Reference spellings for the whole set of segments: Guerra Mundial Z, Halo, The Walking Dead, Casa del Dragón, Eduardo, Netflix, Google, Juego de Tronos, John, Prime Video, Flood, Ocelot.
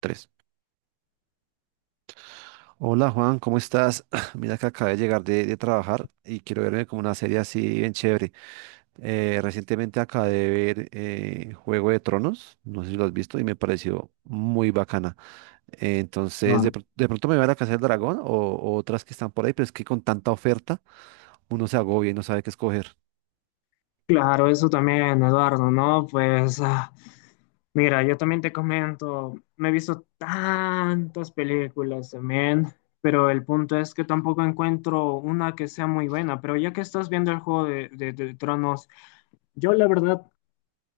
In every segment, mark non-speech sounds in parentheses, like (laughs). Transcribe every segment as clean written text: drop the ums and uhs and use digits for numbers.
Tres. Hola Juan, ¿cómo estás? (clears throat) Mira que acabé de llegar de trabajar y quiero verme como una serie así bien chévere. Recientemente acabé de ver Juego de Tronos, no sé si lo has visto, y me pareció muy bacana. Entonces, Ah, de pronto me va a la Casa del Dragón o otras que están por ahí, pero es que con tanta oferta uno se agobia y no sabe qué escoger. Claro, eso también, Eduardo, ¿no? Pues, mira, yo también te comento, me he visto tantas películas también, pero el punto es que tampoco encuentro una que sea muy buena. Pero ya que estás viendo el juego de, de Tronos, yo la verdad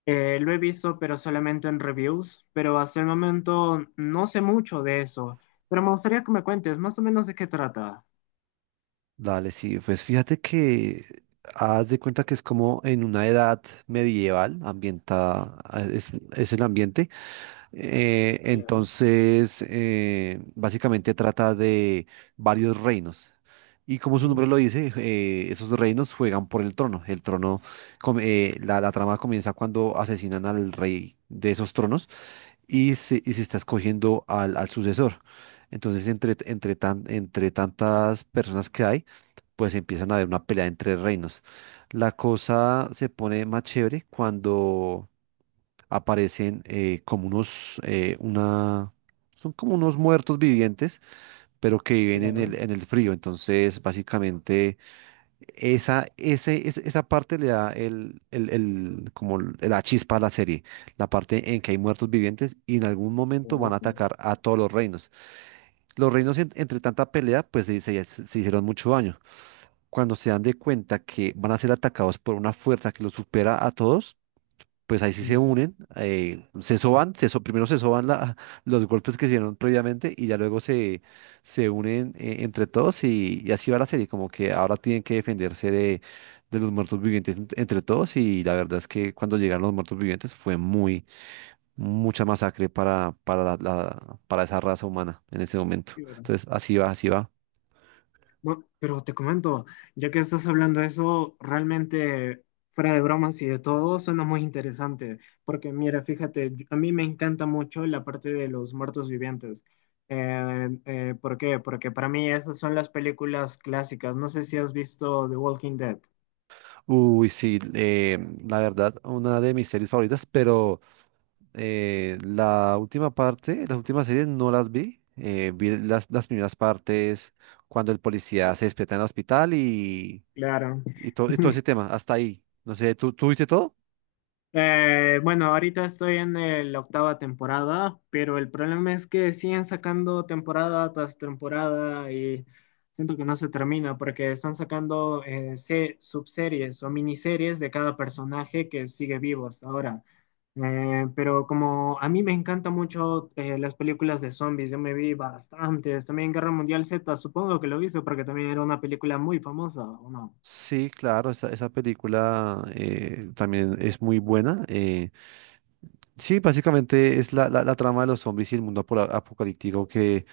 lo he visto, pero solamente en reviews, pero hasta el momento no sé mucho de eso. Pero me gustaría que me cuentes más o menos de qué trata. Dale, sí, pues fíjate que haz de cuenta que es como en una edad medieval, ambientada, es el ambiente. Claro, Básicamente trata de varios reinos. Y como su ujú, nombre lo dice, esos reinos juegan por el trono. El trono, la trama comienza cuando asesinan al rey de esos tronos y se está escogiendo al sucesor. Entonces, entre tantas personas que hay, pues empiezan a haber una pelea entre reinos. La cosa se pone más chévere cuando aparecen son como unos muertos vivientes, pero que viven en claro. en el frío. Entonces, básicamente, esa parte le da la chispa a la serie, la parte en que hay muertos vivientes y en algún momento van Oh, a atacar a todos los reinos. Los reinos, entre tanta pelea, pues se hicieron mucho daño. Cuando se dan de cuenta que van a ser atacados por una fuerza que los supera a todos, pues ahí sí se ujú, unen, se soban, primero se soban (laughs) los golpes que se dieron previamente y ya luego se unen entre todos y así va la serie, como que ahora tienen que defenderse de los muertos vivientes entre todos y la verdad es que cuando llegaron los muertos vivientes fue muy mucha masacre para esa raza humana en ese momento. claro. Entonces, así va, así va. Bueno, pero te comento, ya que estás hablando de eso, realmente, fuera de bromas y de todo, suena muy interesante, porque mira, fíjate, yo, a mí me encanta mucho la parte de los muertos vivientes. ¿Por qué? Porque para mí esas son las películas clásicas. No sé si has visto The Walking Dead. Uy, sí, la verdad, una de mis series favoritas, pero la última parte, las últimas series no las vi. Vi las primeras partes cuando el policía se despierta en el hospital Claro. Y todo ese (laughs) tema, hasta ahí. No sé, tú viste todo? Bueno, ahorita estoy en el- la octava temporada, pero el problema es que siguen sacando temporada tras temporada y siento que no se termina porque están sacando subseries o miniseries de cada personaje que sigue vivo hasta ahora. Pero como a mí me encantan mucho las películas de zombies, yo me vi bastantes, también Guerra Mundial Z, supongo que lo viste porque también era una película muy famosa, ¿o no? Sí, claro, esa película también es muy buena. Sí, básicamente es la trama de los zombies y el mundo apocalíptico que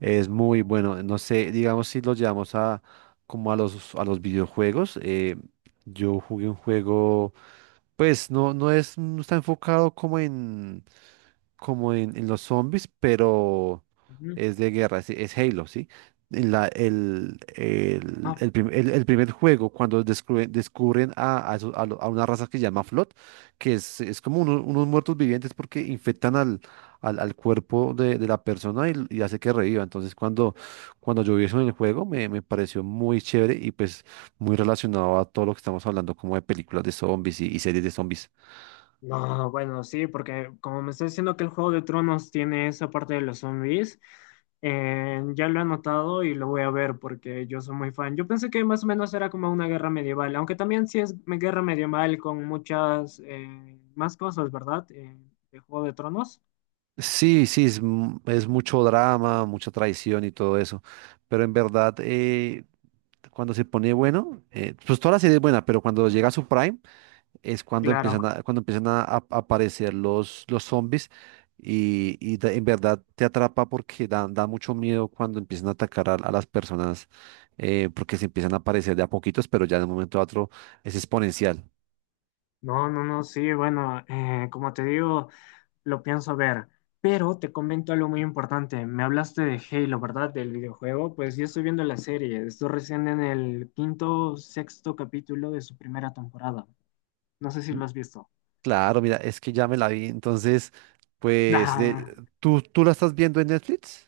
es muy bueno. No sé, digamos si lo llevamos a como a a los videojuegos. Yo jugué un juego. Pues no, no está enfocado en los zombies, pero Ujú. es de guerra, es Halo, ¿sí? En la- Ah, el prim- el- El primer juego, cuando descubren a eso- a lo- a una raza que se llama Flood, que es como unos muertos vivientes porque infectan al cuerpo de la persona y hace que reviva. Entonces, cuando yo vi eso en el juego, me pareció muy chévere y pues muy relacionado a todo lo que estamos hablando, como de películas de zombies y series de zombies. no, bueno, sí, porque como me está diciendo que el Juego de Tronos tiene esa parte de los zombies, ya lo he anotado y lo voy a ver porque yo soy muy fan. Yo pensé que más o menos era como una guerra medieval, aunque también sí es me- guerra medieval con muchas más cosas, ¿verdad? De Juego de Tronos. Es mucho drama, mucha traición y todo eso. Pero en verdad, cuando se pone bueno, pues toda la serie es buena, pero cuando llega a su prime es cuando Claro. Empiezan a aparecer los zombies en verdad te atrapa porque da, da mucho miedo cuando empiezan a atacar a las personas porque se empiezan a aparecer de a poquitos, pero ya de un momento a otro es exponencial. No, no, no, sí, bueno, como te digo, lo pienso ver. Pero te comento algo muy importante. Me hablaste de Halo, ¿verdad? Del videojuego. Pues yo estoy viendo la serie. Estoy recién en el quinto, sexto capítulo de su primera temporada. No sé si lo has visto. Claro, mira, es que ya me la vi. Entonces, pues, de, (laughs) tú la estás viendo en Netflix?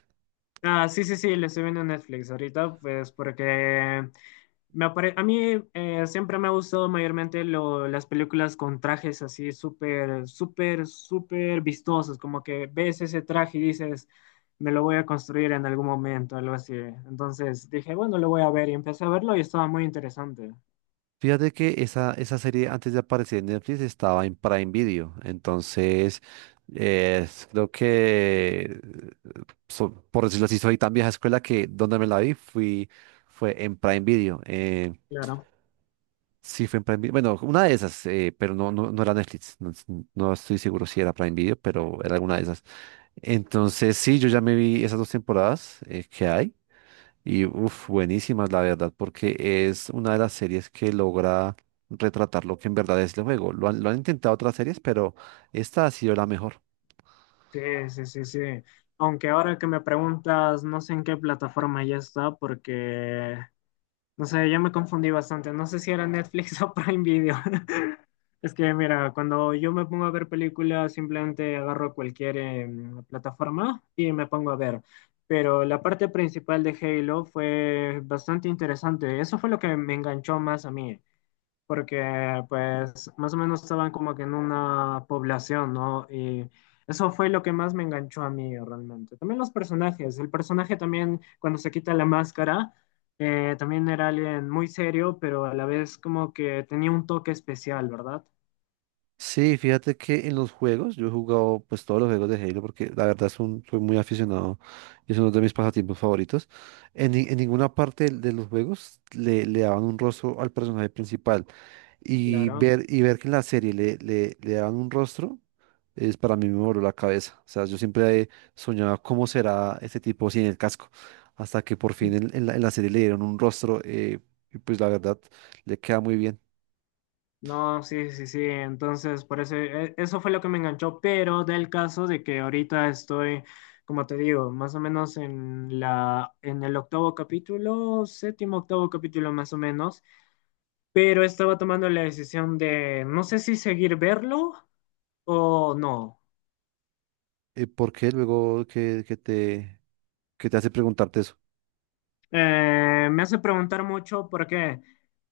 Sí, sí, sí, lo estoy viendo en Netflix ahorita, pues porque me apare- a mí siempre me ha gustado mayormente lo- las películas con trajes así súper, súper, súper vistosos, como que ves ese traje y dices, me lo voy a construir en algún momento, algo así. Entonces dije, bueno, lo voy a ver y empecé a verlo y estaba muy interesante. Fíjate que esa serie antes de aparecer en Netflix estaba en Prime Video. Entonces, eh, creo que, por decirlo así, soy tan vieja escuela que donde me la vi fue en Prime Video. Claro. Sí, fue en Prime Video. Bueno, una de esas, pero no, no era Netflix. No estoy seguro si era Prime Video, pero era alguna de esas. Entonces, sí, yo ya me vi esas dos temporadas que hay. Y uff, buenísimas, la verdad, porque es una de las series que logra retratar lo que en verdad es el juego. Lo han intentado otras series, pero esta ha sido la mejor. Sí, sí, sí, sí. Aunque ahora que me preguntas, no sé en qué plataforma ya está, porque no sé, yo me confundí bastante. No sé si era Netflix (laughs) o Prime Video. (laughs) Es que, mira, cuando yo me pongo a ver películas, simplemente agarro cualquier plataforma y me pongo a ver. Pero la parte principal de Halo fue bastante interesante. Eso fue lo que me enganchó más a mí porque pues más o menos estaban como que en una población, ¿no? Y eso fue lo que más me enganchó a mí realmente. También los personajes, el personaje también cuando se quita la máscara, también era alguien muy serio, pero a la vez como que tenía un toque especial, ¿verdad? Sí, fíjate que en los juegos, yo he jugado pues todos los juegos de Halo porque la verdad es soy muy aficionado y es uno de mis pasatiempos favoritos. En, ni- En ninguna parte de los juegos le daban un rostro al personaje principal Claro. Y ver que en la serie le daban un rostro. Es, para mí me voló la cabeza. O sea, yo siempre soñaba cómo será este tipo sin el casco hasta que por fin en la serie le dieron un rostro, y pues la verdad le queda muy bien. No, sí, sí, sí. Entonces, por eso, e- eso fue lo que me enganchó, pero del caso de que ahorita estoy, como te digo, más o menos en la, en el octavo capítulo, séptimo, octavo capítulo más o menos, pero estaba tomando la decisión de no sé si seguir verlo o no. ¿Por qué luego que te hace preguntarte eso? Me hace preguntar mucho por qué,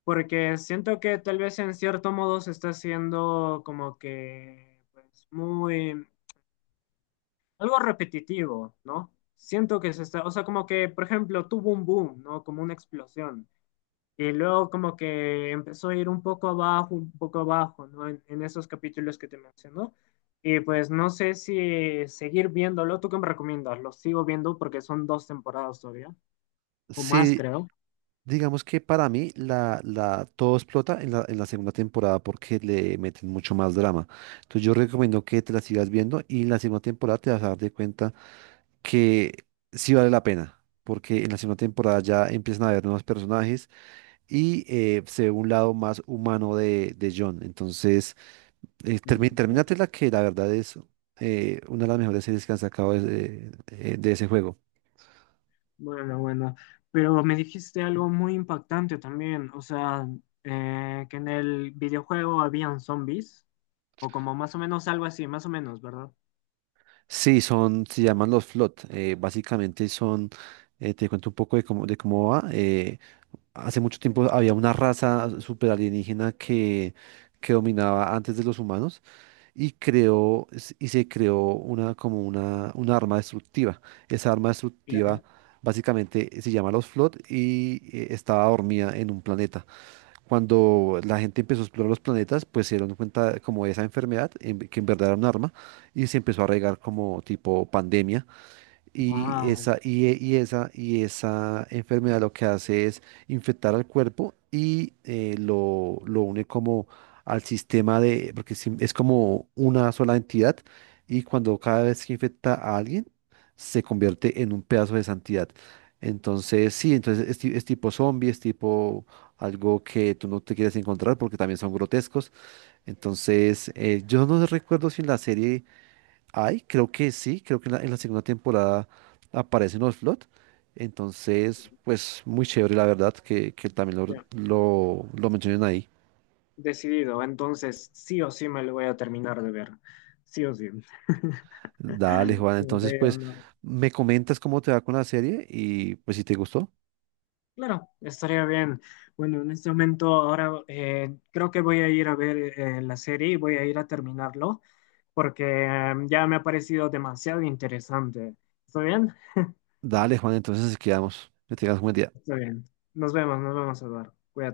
porque siento que tal vez en cierto modo se está haciendo como que, pues, muy algo repetitivo, ¿no? Siento que se está, o sea, como que, por ejemplo, tuvo un boom, ¿no? Como una explosión. Y luego como que empezó a ir un poco abajo, ¿no? En esos capítulos que te menciono. Y pues no sé si seguir viéndolo. ¿Tú qué me recomiendas? Lo sigo viendo porque son dos temporadas todavía, o más Sí, creo. digamos que para mí todo explota en en la segunda temporada porque le meten mucho más drama. Entonces yo recomiendo que te la sigas viendo y en la segunda temporada te vas a dar de cuenta que sí vale la pena. Porque en la segunda temporada ya empiezan a haber nuevos personajes y se ve un lado más humano de John. Entonces, No. terminate la que la verdad es una de las mejores series que han sacado de ese juego. Bueno, bueno, pero me dijiste algo muy impactante también, o sea, que en el videojuego habían zombies, o como más o menos algo así, más o menos, ¿verdad? Sí, son, se llaman los Flood. Te cuento un poco de cómo va. Hace mucho tiempo había una raza super alienígena que dominaba antes de los humanos y se creó una arma destructiva. Esa arma destructiva Claro. básicamente se llama los Flood y estaba dormida en un planeta. Cuando la gente empezó a explorar los planetas, pues se dieron cuenta como de esa enfermedad, que en verdad era un arma, y se empezó a regar como tipo pandemia y Ah, esa, y, e- y esa enfermedad lo que hace es infectar al cuerpo y lo une como al sistema de, porque es como una sola entidad y cuando cada vez que infecta a alguien se convierte en un pedazo de esa entidad. Entonces, sí, entonces es tipo zombie, es tipo algo que tú no te quieres encontrar porque también son grotescos. Entonces, yo no recuerdo si en la serie... Ay, creo que sí, creo que en en la segunda temporada aparece en Ocelot. Entonces, pues muy chévere, la verdad, que también ya, lo mencionen ahí. decidido, entonces sí o sí me lo voy a terminar de ver, sí o sí. (laughs) Dale, Juan. Como te Entonces, digo, pues no, me comentas cómo te va con la serie y pues si te gustó. claro, estaría bien. Bueno, en este momento ahora creo que voy a ir a ver la serie y voy a ir a terminarlo porque ya me ha parecido demasiado interesante. ¿Está bien? Dale, Juan. Entonces, así quedamos. Que tengas un buen día. Está bien. Nos vemos, Eduardo. Cuídate.